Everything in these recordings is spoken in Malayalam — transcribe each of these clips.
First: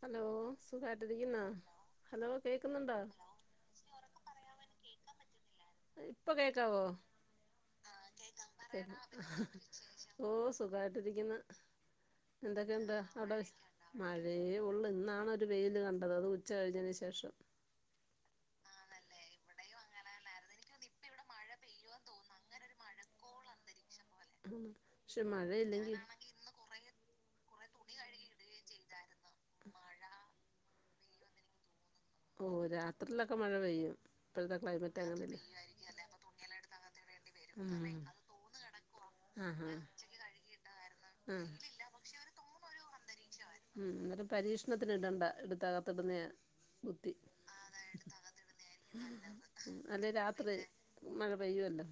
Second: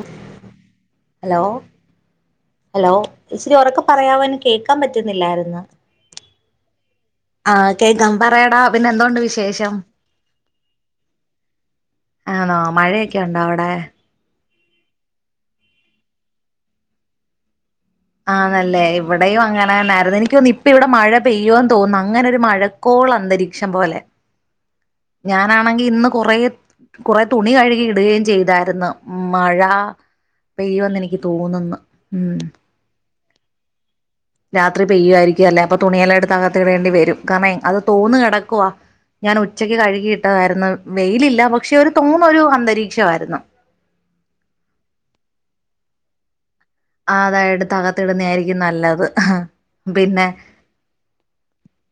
ഹലോ സുഖയിട്ട് ഹലോ രിക്കുന്നോ ഹലോ ഇച്ചരി ഉറക്കെ പറയാവോ കേക്കാൻ പറ്റുന്നില്ലായിരുന്നു ഇപ്പൊ കേക്കാവോ ആഹ് കേക്കാം പറയടാ പിന്നെ എന്തോണ്ട് വിശേഷം ഓ സുഖായിട്ട് ഇരിക്കുന്നു ആണോ മഴയൊക്കെ ഉണ്ടോ അവിടെ ഴെ ഒള്ളു ഇന്നാണ് ഒര് വെയില് കണ്ടത് അത് ഉച്ച കഴിഞ്ഞതിന് ശേഷം ആണല്ലേ ഇവിടെയും അങ്ങനെന്നായിരുന്നു എനിക്ക് തോന്നു ഇപ്പ ഇവിടെ മഴ പെയ്യോന്ന് തോന്നുന്നു അങ്ങനെരു മഴക്കോ ൾ അന്തരീക്ഷം പോലെ ഉം. പക്ഷെ ഞാനാണെങ്കിൽ മഴയില്ലെങ്കി ഇന്ന് കുറെ കുറെ തുണി കഴുകി ഇടുകയും ചെയ്തായിരുന്നു മഴ പെയോ ന്ന് എനിക്ക് തോന്നുന്ന് ഓ രാത്രിയിലൊക്കെ മഴ പെയ്യും ഇപ്പോഴത്തെ രാത്രി ക്ലൈമറ്റ് അങ്ങനെയല്ലേ പെയ്യായിരിക്കും അല്ലേ അപ്പൊ തുണിയല്ലായിടുത്ത് അകത്തിടേണ്ടി വരും കാരണം അത് ഉം തൂന്ന് കിടക്കുവാ ഞാൻ ആഹാ ഉച്ചക്ക് കഴുകിയിട്ടതാരുന്നു വെയിലില്ല ആഹ് പക്ഷെ തോന്നരു അന്തരീക്ഷമാരുന്നു ഉം ഉം ഒര് പരീക്ഷണത്തിന് ഇടണ്ട ഇടുത്ത് അകത്ത് ഇടുന്നേ അതായിട്ട് തകത്തിടുന്ന ആയിരിക്കും നല്ലത് അല്ലെ പിന്നെ രാത്രി മഴ പെയ്യുവല്ലോ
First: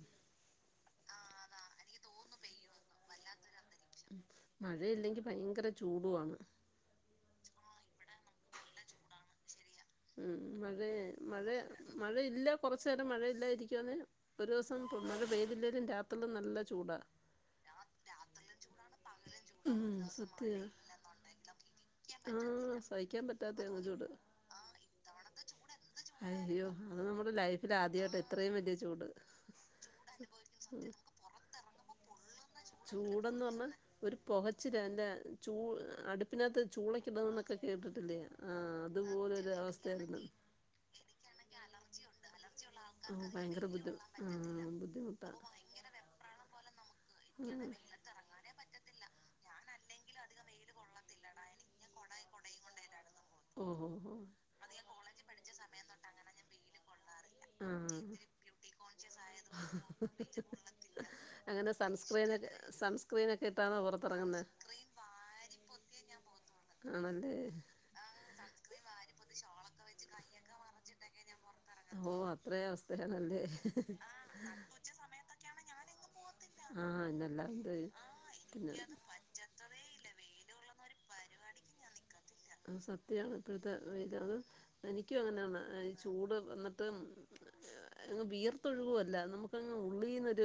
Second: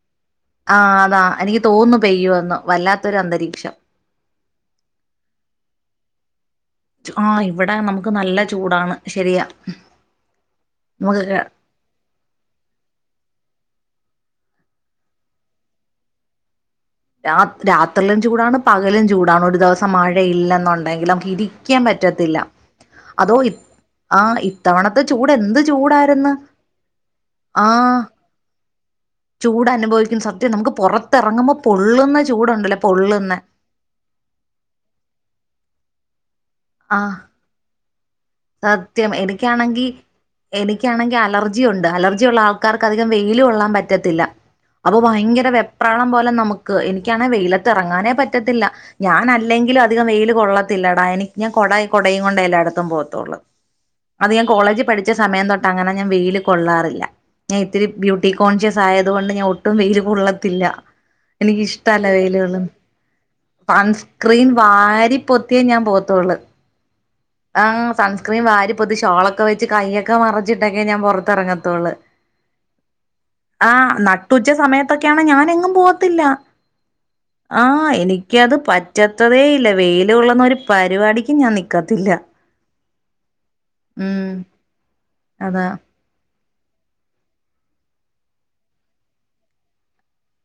ആ അതാ എനിക്ക് തോന്നു പെയ്യോന്ന് വല്ലാത്തൊരു അന്തരീക്ഷം മഴയില്ലെങ്കി ഭയങ്കര ചൂടുവാണ് ആ ഇവിടെ നമുക്ക് നല്ല ചൂടാണ് ശരിയാ ഉം മഴ നമുക്ക് മഴ മഴയില്ല കൊറച്ചു നേരം മഴയില്ലായിരിക്കുവന്ന് ഒരു ദിവസം തന്ന വേയി ല്ലേലും രാത്രി നല്ല ചൂടാ രാ രാത്രിയിലും ചൂടാണ് പകലും ചൂടാണ് ഒരു ഉം ദിവസം സത്യവാ മഴയില്ലെന്നുണ്ടെങ്കിൽ നമുക്ക് ഇരിക്കാൻ പ റ്റത്തില്ല ആഹ് സഹിക്കാൻ പറ്റാത്ത എങ്ങ് ചൂട് ചൂട് എന്ത് ചൂടായിരുന്നു അയ്യോ അത് നമ്മുടെ ആ ലൈഫിൽ ആദ്യമായിട്ട് എത്രയും വലിയ ചൂട് ചൂട് അനുഭവിക്കുന്ന സത്യം നമുക്ക് പുറത്തിറങ്ങുമ്പോൾ പൊള്ളുന്നചു ചൂടന്ന് പറഞ്ഞാ ഒരു പൊകച്ചില ലെ ചൂ അടു പ്പിന്നകത്ത് ആ ചൂളക്കിടന്നൊക്കെ കേട്ടിട്ടില്ല സത്യം എനിക്കാണെങ്കിൽ എനിക്കാണെങ്കിൽ അലർജിയും ഉണ്ട് അലർജി ഉള്ള ആ ൾക്കാർക്കധികം ആ വെയില ഭയങ്കര കൊള്ളാൻ ബുദ്ധി പറ്റത്തില്ല ആ അപ്പൊ ബുദ്ധിമുട്ടാ ഭയങ്കര വെപ്രാളം പോലെ നമുക്ക് എനിക്ക് ഉം വെയിലത്തിറങ്ങാനേ പറ്റത്തില്ല ഞാന ല്ലെങ്കില അധികം വെയി കൊള്ളത്തില്ലടാ എനിക്ക് ഞാൻ കൊട കുടയും കൊണ്ട എല്ലാടത്തും പോവും ഓ ഓ ഓ അത് ഞാൻ കോളേജ് പഠിച്ച സമയം തൊട്ട് അങ്ങനെ ഞാൻ വെയില് കൊള്ളാറില്ല ഞാൻ ആ ഇത്തിരി ബ്യൂട്ടി കോൺഷ്യസ് ആയത് കൊണ്ട് ഞാൻ ഒട്ടും വെയിൽ കൊള്ളത്തില്ല അങ്ങനെ എനിക്ക്ഷ്ടമല്ല സൺസ്ക്രീനൊക്കെ വെയിലുകളും സൺസ്ക്രീനൊക്കെ ഇട്ടാണോ പുറത്തിറങ്ങുന്നെ സൺസ്ക്രീൻ വാരി പൊത്തിയ ഞാൻ പോവത്തൊള്ളു ആണല്ലേ ആഹ് സൺസ്ക്രീൻ വാരിപ്പൊത്തി ഷോളൊക്കെ വെച്ച് കയ്യൊക്കെ മറിച്ചിട്ടൊക്കെ ഞാൻ പുറത്തിറങ്ങത്തെ ഓ അത്രേ അവസ്ഥയാണല്ലേ ള്ളുആ നട്ടുച്ച സമയത്തൊക്കെയാണ് ഞാനും എങ്ങും പോകത്തില്ല ആഹ് ആ എന്നല്ലാണ്ട് എനിക്കത് പിന്നെ പറ്റത്തതേ ഇല്ല വെയില് കൊള്ളുന്ന ഒരു പരിപാടിക്ക് ഞാൻ നിക്കത്തില്ല സത്യാണ് ഇപ്പോഴത്തെ ഉം അത് എനിക്കും എങ്ങനെയാണ് അതാ ചൂട് വന്ന ങ്ങ് വിയർത്തൊഴുകുവല്ല നമുക്കങ്ങ് ഉള്ളീന്നൊരു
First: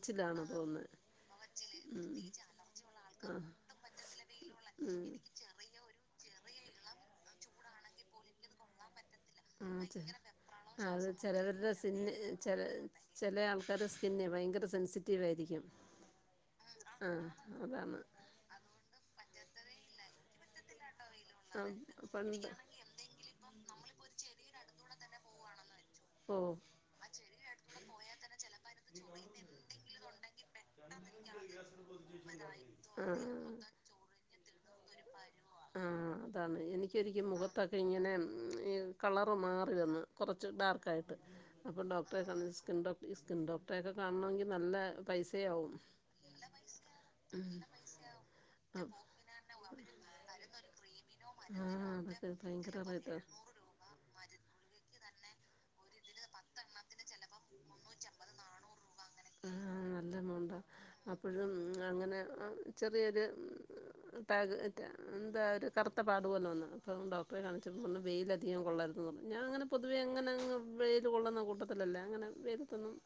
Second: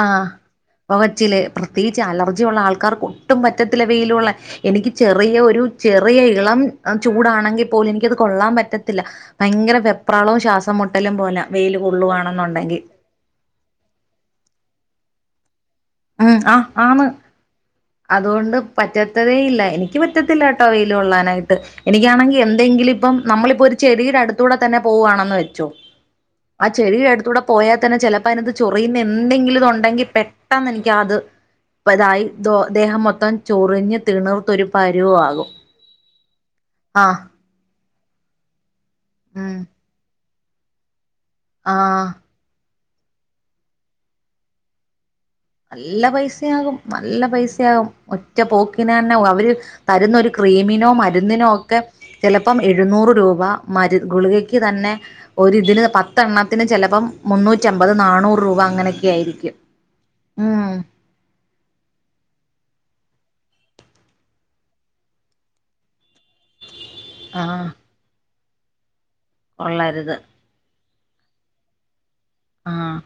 ആഹ് പൊകച്ചില് പ്രത്യേകിച്ച് അലർജി ഉള്ള ആൾക്കാർക്ക് ഒട്ടും ആഹ് പറ്റത്തില്ല വെയിൽ കൊള്ളാൻ എനിക്ക് ചെറിയ ഒരു ചെറിയ ഇളം ചൂടാണെങ്കിൽ പോലും എനിക്കത് കൊള്ളാൻ പറ്റത്തില്ല ഭയങ്കര വെപ്രാളവും ശ്വാസം ആ അത് മുട്ടലും പോലെ ചിലവരുടെ വെയില് സിന്ന് ചില കൊള്ളുവാണെന്നുണ്ടെങ്കിൽ ചില ആൾക്കാർ സ്കിന്ന് ഭയങ്കര സെൻസിറ്റീവ് ആയിരിക്കും ഉആ് ആന്ന് ആഹ് അതാണ് അതുകൊണ്ട് പ റ്റത്തേയില്ല എനിക്ക് പറ്റത്തില്ല ആ ലൊള്ളാനായിട്ട് എിക്കാണെങ്കിൽ പണ്ട് എന്തെങ്കിലും ഇപ്പം നമ്മളിപ്പോ ഒരു ചെടിയുടെ അടുത്തൂടെ തന്നെ ഓ പോവാണെന്ന് വെച്ചോ ആഹ് ആ ചെടിയുടെ അടുത്തൂടെ [unintelligible] പോയാൽ തന്നെ ചിലപ്പം അതിനകത് ചൊറിയുന്ന എന്തെങ്കിലും ഇതു ഉണ്ടെങ്കിൽ പെട്ടെന്ന് എനിക്ക് അത് ഇതായി ദോ ദേഹം മൊത്തം ചൊറിഞ്ഞ് തിണിർത്ത് ഒരു പരിവാകും ആഹ് അതാണ് എനിക്ക് ഇരിക്കും മുഖത്തൊക്കെ ഇങ്ങനെ ഈ കളറ് ഉം മാറി വന്ന് കുറച്ച് ഡാർക്കായിട്ട് അപ്പോൾ ആഹ് ഡോക്ടറെ കാണിച്ച് സ്കിൻ ഡോക്ട ഈ സ്കിൻ ഡോക്ടറെയൊക്കെ കാണണമെങ്കിൽ നല്ല പൈസയാവും നല്ല പൈസയാകും നല്ല ഉം പൈസയാകും ഒറ്റ പോക്കിന് അപ് തന്നെ അവര് തരുന്നൊരു ക്രീമിനോ മരുന്നിനോ ഒക്കെ ആഹ് അതൊക്കെ ചിലപ്പം ഭയങ്കര എഴുന്നൂറ് റേറ്റാ രൂപ മരു ഗുളികക്ക് തന്നെ ഒരു ഇതിന് പത്തെണ്ണത്തിന് ചിലപ്പം മുന്നൂറ്റി അമ്പത് നാനൂറ് രൂപ അങ്ങനെയൊക്കെ ഒക്കെ ആയിരിക്കും ഉം അപ്പഴും അങ്ങനെ ആ ചെ ചെറിയൊരു [unintelligible] എന്താ ഒരു കറുത്ത പാടു പോലെവന്ന് അപ്പം ഡോക്ടറെ ആഹ് കാണിച്ചപ്പം പറഞ്ഞ് വെയില് അധികം കൊള്ളരുതെന്ന് ഞാൻ അങ്ങനെ പൊതുവെ കൊള്ളരുത് അങ്ങനെങ്ങ് വെയിൽ കൊള്ളുന്ന കൂട്ടത്തിലല്ലാം അങ്ങനെ വെയിലത്തൊന്നും ആഹ്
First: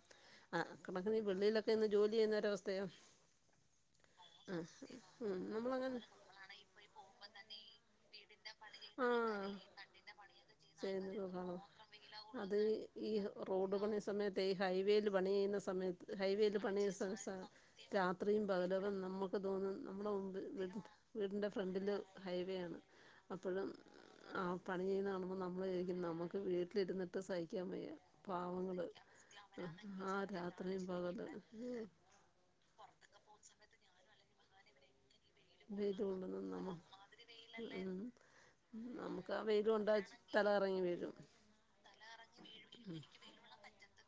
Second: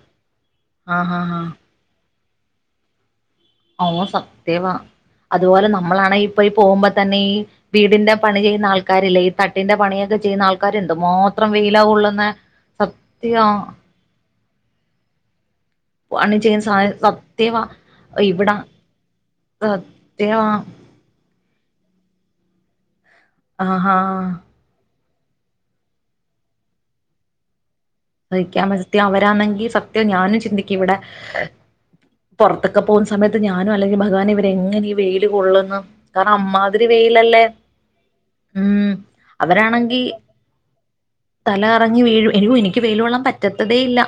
ആ ആഹ് കിടണക്കാണെങ്കി ആഹ് ആഹ് വെളിയിലൊകൊന്ന് ജോലി ചെയുന്നൊരവസ്ഥയും ഓ സത്യവാ അതുപോലെ നമ്മളങ്ങനെ നമ്മളാണെകി ഇപ്പോ ഈ പോകുമ്പോ തന്നെ ഈ വീടിന്റെ പണി ചെയ്യുന്ന ആൾക്കാരില്ലെ ഈ ആഹ് തട്ടിന്റെ പണിയൊക്കെ ചെയ്യുന്ന ആൾക്കാര് ചെയ്യുന്നത് എന്തുമാത്രം കാണാം. വെയിലാ കൊള്ളുന്നെ അത് ഈ സത്യവാ റോഡ് പണി സമയത്ത് ഈ ഹൈവേയിൽ പണി ചെയ്യുന്ന സ് സമയത്ത് പണി ഹൈവേയിൽ ചെയ്യുന്ന സാ പണിചെയ്യുന്ന സ സത്യവാ [unintelligible] രാത്രിയും ഇവിടാ പകലും നമുക്ക് തോന്നും നമ്മളുടെ സത്യവാ വീടിന്റെ ഫ്രണ്ടില് ഹൈവേ ആണ് അപ്പോഴും ആഹാ ആ പണി ചെയ്യുന്ന കാണുമ്പം നമ്മൾ വിചാരിക്കും നമുക്ക് വീട്ടിലിരുന്നിട്ട് സഹിക്കാൻ വയ്യ സഹിക്കാ പാവങ്ങൾ പറ്റ്യാ അവരാണെങ്കി സത്യം ആ ഞാനും ചിന്തിക്കും രാത്രിയും ഇവിടെ പകലും പുറത്തൊക്കെ പോകുന്ന സമയത്ത് ഞാനും അല്ലെങ്കിൽ ഭഗവനെ ഇവര് എങ്ങനെ ഈ വെയിൽ കൊള്ളുന്ന് വെയില് കാരണം കൊള്ളുന്ന നമ്മ അമ്മാതിരി വെയിലല്ലേ ഉം ഉം നമുക്ക് ആ വെയില് കൊണ്ടാ അവരാണെങ്കി തല കറങ്ങി വീഴും തല കറങ്ങി വീഴും എനിക്കും എനിക്ക് വെയില് കൊള്ളാൻ പറ്റത്തതേ ഇല്ല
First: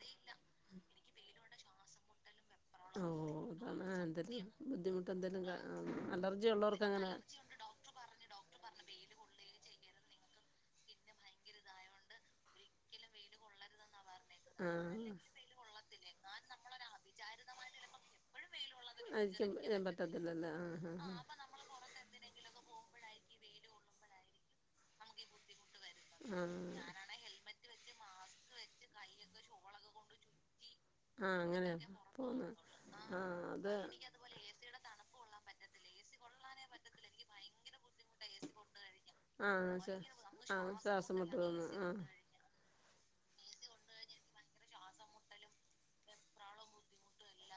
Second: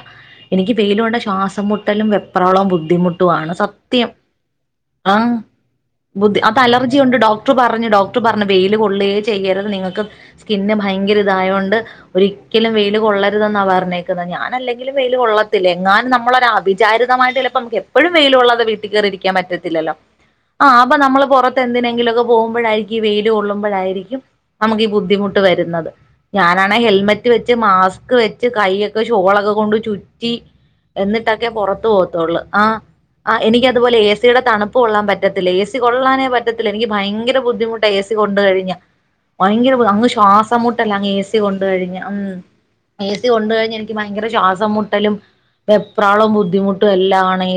എനിക്ക് ഉം വെയിൽ കൊണ്ടാ ശ്വാസം മുട്ടലും എത്രോളം ഓ ബുദ്ധിമുട്ടുവാണ് അതാണ് സത്യം എന്തേലും ബുദ്ധിമുട്ട് ആഹ് എന്തെങ്കിലും [unintelligible] ബുദ്ധി അത് അലർജി കൊണ്ട് ഡോക്ടർ പറഞ്ഞു ഡോക്ടർ പറഞ്ഞ് വെയില് കൊള്ളോചെയ്യരുത് നിങ്ങൾക്ക് സ്കിന്ന് ഭയങ്കര ഇതായോണ്ട് ഒരിക്കലും വെയില് കൊള്ളരുതെന്നാ പറഞ്ഞേ [unintelligible] ഞാന് അല്ലെങ്കിലും ആഹ് വെയില് കൊള്ളത്തില്ല എങ്ങാനും നമ്മളൊര അവിചാരിതമായിട്ട് ചിലപ്പോ നമുക്ക് എപ്പോഴും വെയില്കൊള്ളാതെ വീട്ടിൽ കേറി [unintelligible] പറ്റത്തില്ല ആയിരിക്കും ല്ലൊ പറ്റത്തില്ലല്ലേ ആ ആഹ് അപ്പൊ ആഹ് നമ്മള് പുറത്ത് എന്തിനെങ്കിലുമൊക്കെ പോകുമ്പഴായിരിക്കും ഈ വെയില് കൊള്ളുമ്പഴായിരിക്കും നമുക്ക് ഈ ബുദ്ധിമുട്ട് വരുന്നത് ഞാനാണെ ആഹ് ഹെൽമറ്റ് വെച്ച് മാസ്ക് വെച്ച് കൈ ഒക്കെ ഷോളൊക്കെ കൊണ്ട് ചുറ്റി ആഹ് എന്നിട്ടൊക്കെ അങ്ങനെയാ പുറത്തു പോകത്തൊള്ളു പോന്ന് ആ ആ ആഹ് എനിക്ക് അത് അതുപോലെ ഏ സിയുടെ തണുപ്പ് കൊള്ളാൻ പറ്റത്തില്ല ഏസി കൊള്ളാനേ പറ്റത്തില്ല എനിക്ക് ഭയങ്കര ബുദ്ധിമുട്ടാ ഏസി കൊണ്ട് കഴിഞ്ഞാ ഭയങ്കര ആഹ് ശ്വാ അങ്ങ് ശ്വാസം ആഹ് മുട്ടലാ അങ്ങ് ശ്വാസം ഏസി മുട്ട് കൊണ്ട് വന്ന് ആഹ് കഴിഞ്ഞാ ഉം ഏസി കൊണ്ട് കഴിഞ്ഞാ എനിക്ക് ഭയങ്കര ശ്വാസം മുട്ടലും വെപ്രാളും ബുദ്ധിമുട്ടും എല്ലാം ആണേ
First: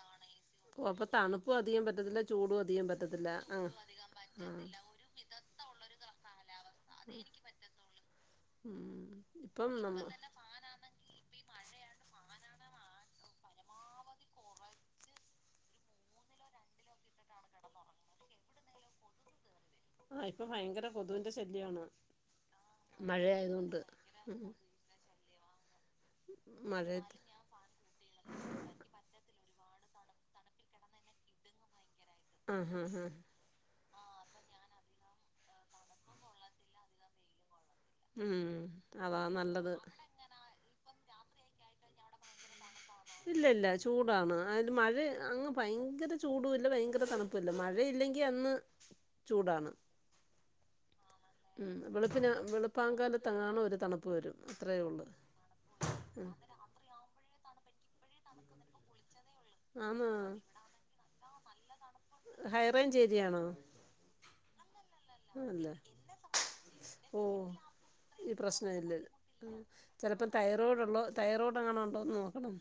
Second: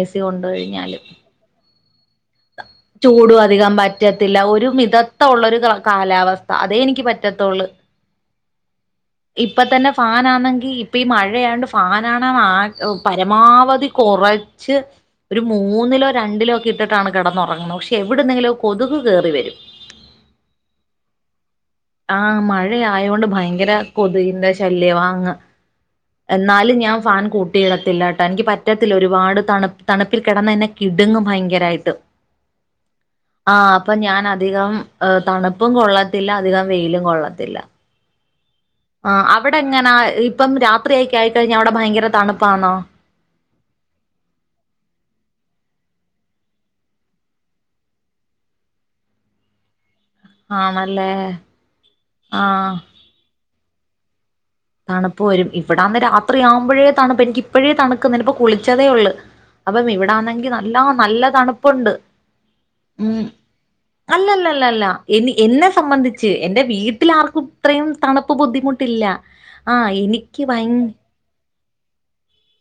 അപ്പൊ തണുപ്പും അധികം പറ്റത്തില്ല ചൂടും അധികം പറ്റത്തില്ല ചൂടും ആ അധികം പറ്റത്തില്ല ആ ഒരു മിതത്വം ഉള്ള ഒരു കാലാവസ്ഥ അതെ എനിക്ക് പറ്റത്തൊള്ളു ഉം ഇപ്പം ഇപ്പതന്നെ നമ്മ ഫാനാണെങ്കി ഇപ്പം ഈ മഴയാണ്ട് ഫാനാണെ ആ പരമാവധി കുറച്ച് ഒരു മൂന്നിലോ രണ്ടിലോ ഒക്കെ ഇട്ടിട്ട് ന്നാണ് കിടന്നുറങ്ങുന്നത് പക്ഷെ എവിട്നെങ്കിലും കൊതുക് കേയറി വരും ആ ഇപ്പൊ ഭയങ്കര കൊതുവിന്റെ ഷ ആ മഴ ആയോണ്ട് ഭയങ്കര മഴയായതുകൊണ്ട് ഉം. കൊതുകിന്റെ ശല്യവാ അങ്ങ് എന്നാലും ഞാൻ മഴയത്ത് ഫാൻ കൂട്ടിയിടത്തില്ല ട്ടോ എനിക്ക് പറ്റത്തില്ല ഒരുപാട് തണുപ്പ് തണുപ്പിൽ കിടന്നാ എന്നെ കിടുങ്ങും ഭയങ്കരായിട്ട് അ ഹാ ഹാ പ്പൊ ഞാൻ അധികം തണുപ്പും കൊള്ളത്തില്ല അധികം വെയിലും കൊള്ളത്തില്ല. ഉം. ആ അതാ അവിടെ നല്ലത് എങ്ങനാ ഇപ്പം രാത്രി ആയിക്കഴി [unintelligible] അവിടെ ഭയങ്കര തണുപ്പാണോ? ഇല്ല ഇല്ല ചൂടാന്ന് ആയത് മഴ അങ്ങ് ഭയങ്കര ചൂടു ഇല്ല ഭയങ്കര തണുപ്പല്ല മഴേ ഇല്ലെങ്കിൽ അന്ന് ചൂടാണ്. ആണല്ലേ ഉം വെളുപ്പിന് ആഹ് വെളുപ്പാങ്കാലത്താണ് ഒരു തണുപ്പ് വരും. അത്രയേ ഉള്ളൂ തണുപ്പ് വരും ഇവിടാന്ന് രാത്രി ആവുമ്പോഴേ തണുപ്പ് എനിക്ക് ഇപ്പഴേ തണുക്ക്ണ് നിപ്പോ കുളിച്ചതേ ള്ള്. അപ്പം ആന്ന് ഇവിടാന്നെങ്കി നല്ലാ നല്ലതണുപ് പ്പുണ്ട് ഹൈറേഞ്ച് ഉം ഏരിയയാണോ അല്ലല്ലല്ലല്ല. എനി അല്ല എന്നെ സംബന്ധിച്ച് എൻന്റെ വീട്ടിൽ ഓ ആർക്കും ഇത്രയും തണുപ്പ് ബുദ്ധിമുട്ടില്ല. ആഹ് ചിലപ്പോം എനിക്ക് ഭയ തൈറോയ്ഡ് ഉള്ളോ തൈറോയ്ഡ് എങ്ങന ഉണ്ടോന്ന് നോക്കണം.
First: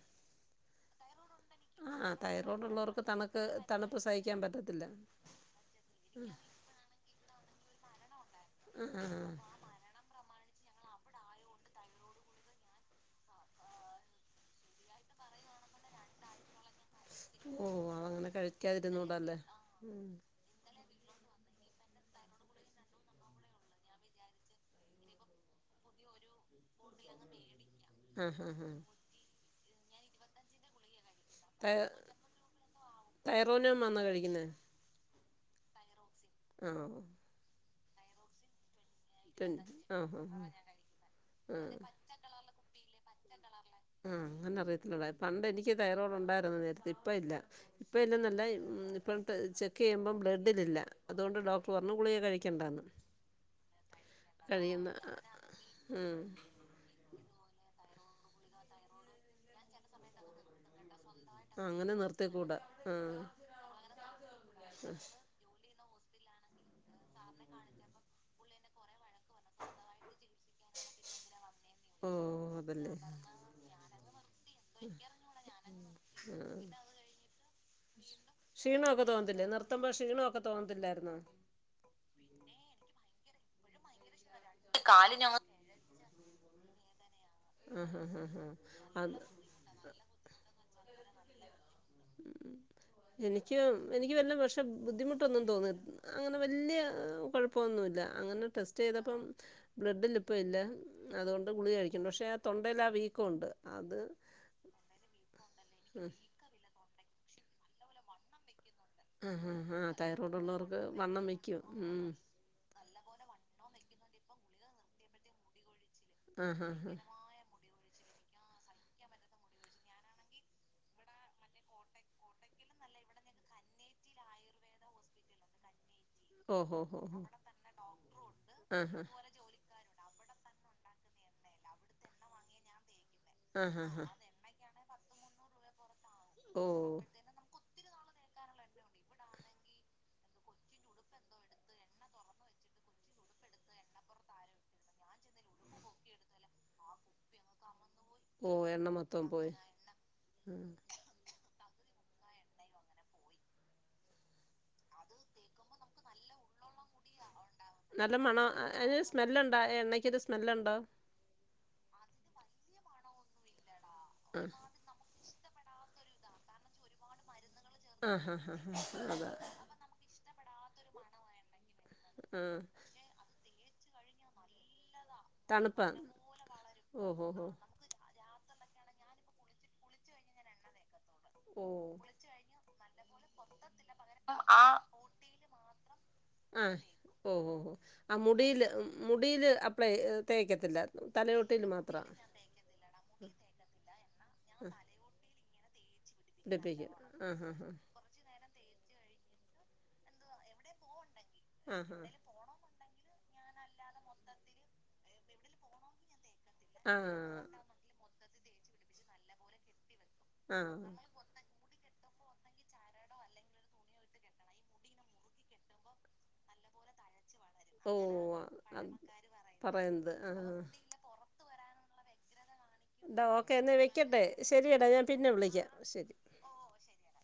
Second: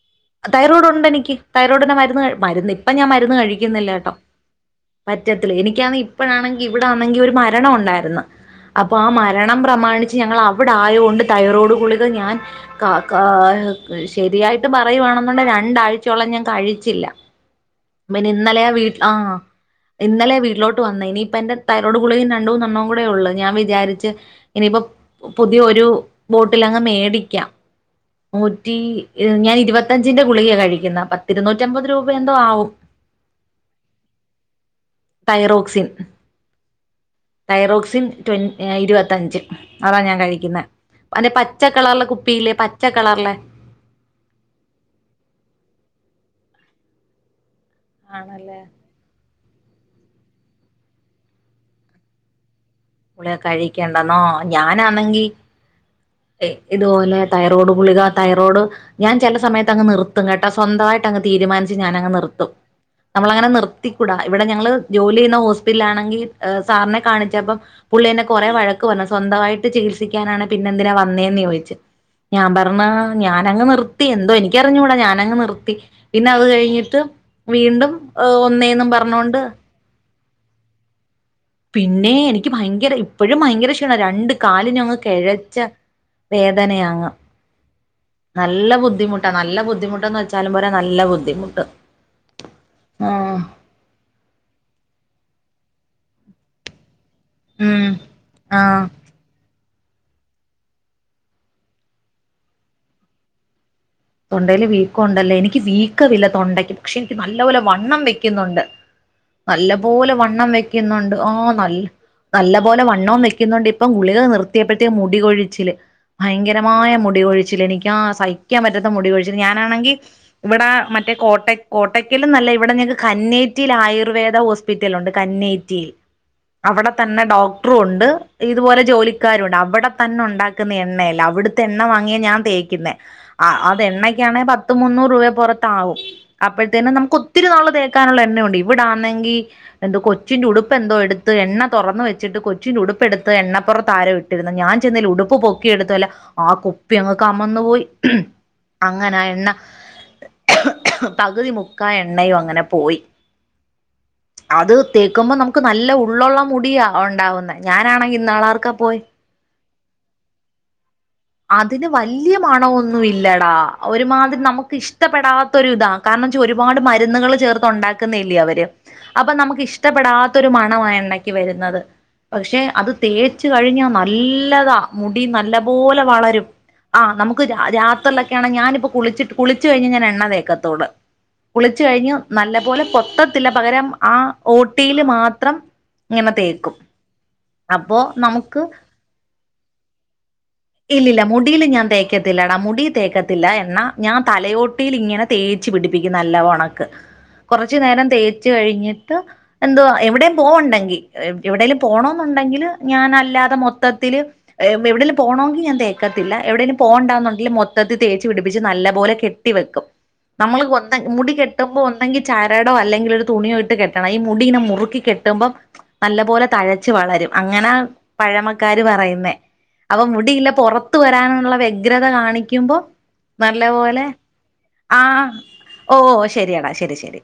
തൈറോയ്ഡ് ഉണ്ട് എനിക്ക് തൈറോയ്ഡ് ഉണ്ടെനിക്ക് തൈറോയിഡിനെ ആ മരുന്ന് തൈറോയ്ഡ് മരുന്ന് ഇപ്പ ഉള്ളവർക്ക് ഞാൻ മരുന്ന് തണുക്ക് കഴിക്കുന്നില്ല തണുപ്പ് കെട്ടോ സഹിക്കാൻ പറ്റത്തില്ല മറ്റെ - - എത്തില് എനികാണങ്കി ഇപ്പഴാണെങ്കിൽ ഇവിടാണെങ്കിൽ ഒരു മരണം ഉണ്ടായിരുന്നു അപ്പൊ ആ മരണം പ്രമാണിച്ച് ഞങ്ങൾ അവിടെ ആയോണ്ട് തൈറോഡ് ഗുളിക ഞാൻ കാ കാ ശരിയായിട്ട് പറയുയാണെന്നുണ്ട രണ്ടാഴ്ചോളം ഞാൻ കഴിച്ചില്ല. ഓ അതങ്ങനെ മിനി ന്നലെ വീട്ട് ആഹ കഴിക്കാതിരുന്നൂടല്ലേ ഉം ഇന്നലെ വീട്ടിലോട്ട് വന്ന ഇനി ഇപ്പ എന്റെ തയ്രോട് ഗുളിക രണ്ടൂ നണ്ണേ കൂടെ ഉള്ളൂ ഞാൻ വിചാരിച്ച് ഇനിയിപ്പൊ പുതിയ ഒരു ബോട്ടിലങ്ങ് മേടിക്കാം ആ ഹാ ഹാ നൂറ്റി [unintelligible] ഇരുപത്തഞ്ചിന്റെ ഗുളികെ കഴിക്കുന്നെ പത്തിരുന്നൂറ്റമ്പത് രൂപ എന്തോ ആവും [unintelligible] തൈറോക്സിൻ. ആഹ്. തൈറോക്സിൻ റ്റൊൻ ഇരുപത്തഞ്ച് ട്വൻ്റി അതാ ആഹ് ഞാൻ ആഹ് കഴിക്കുന്നേ. അന്റെ പച്ച ആഹ് കളറില കുപ്പില്ലേ പച്ച കളറിലെ. ആഹ് ഞാനഅറിയത്തിലട പണ്ട് എനിക്ക് തയറോടു ഉണ്ടായിരുന്നു നേരത്തെ ഇപ്പ ഇല്ല. ഇപ്പ എല്ലാം നല്ല ആണല്ലേ ഇപ്പഴ്ത്തെ ചെ ക്ക്യ്യുമ്പം ബ്ളഡിലില്ല അതുകൊണ്ട് ടോക്ടർ പറഞ്ഞു കുളിക കഴിക്കണ്ടാന്ന്. ഉള കഴിക്കണ്ടെന്നോ കഴിയുന്ന ഞാനാണെങ്കി ഉം ഇതുപോലെ തൈറോഡ് ഗുളിക തൈറോഡ് ഞാൻ ചില സമയത്ത് അങ് നിർത്തും കേട്ട സ്വന്തമായിട്ട് ങ് തീരുമാിച്ച് ഞാൻ അങ്ങനെ അങ്ങ് നിർത്തും നിർത്തിക്കൂടാ ആഹ് നമ്മൾ അങ്ങനെ നിർത്തിക്കൂട ഇവിടെ ഞങ്ങള്ൾ ജോലി ചെയ്യുന്ന ഹോസ് പ്പിലാണെങ്കിസാറിനെ കാണിച്ചപ്പം പുള്ളി എന്നെ കൊറെേ വഴക്ക് പറഞ്ഞു. സ്വന്തമായിട്ട് ചികിത്സിക്കാനാണെങ്കി പിന്നെന്തിനാ വന്നേന്ന് ചോദിച്ചു ഞാൻ ഓഹ് പർണ് അതല്ലേ ഞാനങ്ങ് നിർ ത്തി എന്തോ എനിക്കറിഞ്ഞൂടാ ഞാനങ്ങ് നിർത്തി പിന്നെ അത് കഴിഞ്ഞിട്ട് വീണ്ടും ഒന്നേന്നും പറഞ്ഞോണ്ട്. ഒക്കെ തോന്നത്ത്ല്ലായിരുന്നോ? പിന്നെ എനിക്ക് ഭയങ്കര ഇപ്പോഴും ഭയങ്കര ക്ഷിണ രണ്ട് കാലി ഞങ്ങ് കെഴച്ച വേദനയാങ്ങാം. ആഹ് ആഹ് ആഹ് ആഹ് നല്ല അത് ബുദ്ധിമുട്ടാ നല്ല ബുദ്ധിമുട്ടന്ന് വെച്ചാലും പോരെെ നല്ല ബുദ്ധിമുട്ട്. ആഹ് എനിക്ക് എനിക്ക് വര്ന്ന പ്രഷ്ണം ബുദ്ധിമുട്ടൊന്നും തോന്നി അങ്ങനെ വല്യയ ഉം കുഴപ്പഒന്നുല്ല അങ്ങനെ ആഹ് ടെസ്റ്റ് ചെയ്തപ്പം ബ്ലഡില് ഇപ്പം ഇല്ല അതുകൊണ്ട് ഗുളി കഴിക്കണ്ട പക്ഷേ ആ തൊണ്ടയില ആ വീക്കും ഉണ്ട്. തൊണ്ടയില് വീക്കുണ്ടല്ലേ എനിക്ക് വീക്കവില്ല തൊണ്ടയ്ക്ക് പക്ഷെ എനിക്ക് നല്ലപോലെ വണ്ണം വെക്കുന്നുണ്ട്. ആ ഹാ നല്ല ഹാ പോലെ തൈറോയ്ഡ് വണ്ണം ഉള്ളവർക്ക് വെക്കുന്നുണ്ട് വണ്ണം ആ വയ്ക്കും ന ഉം. നല്ല പോലെ വണ്ണംവും വെക്കുന്നുണ്ട് ഇ ഇപ്പം ഗുളിക നിർത്തിയപ്പോഴത്തേക്ക് മുടികൊഴിച്ചില് ആ ഹാ ഭയങ്കരമായ ഹാ മുടികഴിച്ചിൽ എനിക്ക്പ്പം. ഞാസഹിക്കാൻ പറ്റ ത്ത മുടികൊഴിച്ചിൽ ഞാനാണെങ്കിൽ ഇവിടെ മറ്റേ കോട്ടക്കകോട്ടക്കല് ന്നല്ല ഇവിടെഞങ്ങക്ക് കന്നേറ്റിലാ ആയുർവേദ ഹോസ്പിറ്റലുണ്ട് കന്നേറ്റിയിൽ ഓ ഹോ അവിടെ ഹോ ഹോ തന്നെ ഡോക്ടറും ഉണ്ട് ആ ഇതുപോലെ ഹാ ജോലിക്കാരുണ്ട് അവിടെ തന്നെ ഉണ്ടാക്കുന്ന എണ്ണയല്ലെ, അവിടുത്തെ എണ്ണ വാങ്ങിയ ഞാൻ തേക്കുന്നേ ആ അത് ഹാ ഹാ എണ്ണക്കാണേ പത് മുന്നൂറ് രൂപേ പുറത്താവും. ഓ അപ്പോഴത്തേനും നമുക്ക് ഒത്തിരി നാള് തേ ക്കാനുള്ള എണ്ണയുണ്ട്. ഇവിടാന്നെങ്കി, എന്തോ കൊച്ചിന്റെ ഉടുപ്പ് എന്തോ എടുത്ത് എണ്ണ തുറന്ന് വച്ചിട്ട് കൊച്ചിന്റെ ഉടു പ്പ് എടുത്ത് എണ്ണപ്പുറത്താരോ ഇട്ടിരുന്നു. ഞാൻ ചെന്ന ഉടുപ്പ് പൊക്കിയെടുത്തല്ല ആ കുപ്പി അങ്ങ് കമന്ന് പോയി ഓ എണ്ണ അങ്ങനാ മൊത്തം എണ്ണ പോയി ഉം. പകുതി മു ക്കാ എണ്ണയും അങ്ങനെ പോയി. അത് തേക്കുമ്പോ നമുക്ക് നല്ല ഉള്ളുള്ള മുടിയാ ഒണ്ടാവുന്നെ ഞാനാണെങ്കിൽ, ഇന്നാളാർക്കെ പോയി ആ എണ്ണക്കൊക്കെ സ്മെല്ലുണ്ടോ അതിന് വല്യ മണവൊന്നും ഇല്ലടാ.. ആ ഒരുമാതിരി നമുക്ക് ഇഷ്ടപ്പെടാ ത്തൊരിതാ കാരണം ന്തവെച്ച ഒരുപാട് മരുന്നുകൾ ചേർത്ത് ആ ഹാ ഉണ്ടാക്കുന്നല്ലേ ഹാ അവര്. ഹാ അപ്പൊ അതാ നമുക്ക് ഇഷ്ടപ്പെടാത്ത ത്തൊരു മണവാ ആ എണ്ണക്ക് വരുന്നത് ആഹ് പക്ഷെ, അത് തേച്ച് കഴിഞ്ഞാ നല്ലതാ മുടി നല്ല തണുപ്പാ പോലെ വളരും. ആ ഓഹോ നമുക്ക് ഹോ രാത്രിയിലൊക്കെയ ഞാനിപ്പൊ കുളിച്ചിട്ട കുളിച്ചുകഴിഞ്ഞു ഞാനെണ്ണ തേക്കത്തോളൂ. ഓ കുളിച്ച കഴിഞ്ഞ് നല്ല പോലെ പൊത്തത്തില്ല, പകരം ആ ഓട്ടിയില് മാത്രം ഇങ്ങനെ തേക്കും ആഹ ഓഹോ ഹോ അപ്പോ ആ നമുക്ക് മുടിയില് മുടിയില് അപ്ലൈ തേക്കത്തി ഇല്ലല്ല മുടീല് ഞാൻ തേക്കത്തില്ലടാ മുടി തേക്കത്തില്ല എണ്ണ. ഞാൻ ആ തലയോട്ടിയിൽ ഇങ്ങനെ തേ ച്ചുപിടിപ്പിക്കും നല്ല കണക്ക്. പിടിപ്പിക്കും ആഹ് ആഹ് കുറച്ചു നേരം തേച്ച് കഴിഞ്ഞി ട്ട് എന്തുവ എവിടെയും പോ വെണ്ടെങ്കിൽ എവിടെേലും പോണ വെന്നുണ്ടെങ്കിൽ ഞാൻല്ലാതെ മൊത്തത്തിൽ എവിടേലും പോണമെങ്കിൽ ഞാൻ തേക്കത്തില്ല, എവിടേലും ആഹ് ആഹ് പോണ്ടന്നുണ്ടെങ്കിൽ മൊത്തത്തിൽ തേ പിടിപ്പിച്ച് നല്ല പോലെ കെട്ടി വെക്കും. ആഹ് നമ്മൾ ആഹ് മുടി കെട്ടുമ്പോ ഒന്നെങ്കിൽ ചരടോ അല്ലെങ്കിൽ ഒരു തുണിയോ ഇട്ട് കെട്ടണം. ഈ മുടി ഇങ്ങനെ മുറുക്കി കെട്ടുമ്പോ നല്ല പോല തഴച്ച് വളരും അങ്ങനാ ഓ ആ, പഴമക്കാര് പറയുന്നേ.. അപ്പൊ പറയുന്നത് മുടിയില്ല ആഹ് പുറത്ത വരാനുള്ള വ്യഗ്രത കാണിക്കുമ്പോ, ടാ ഓക്കെ നല്ല എന്നാ പോലെ വെക്കട്ടെ ശരിയടാ ഞാൻ ആഹ് പിന്നെ വിളിക്കാം ഓ ശരി ശരിയടാ ശരി ശരി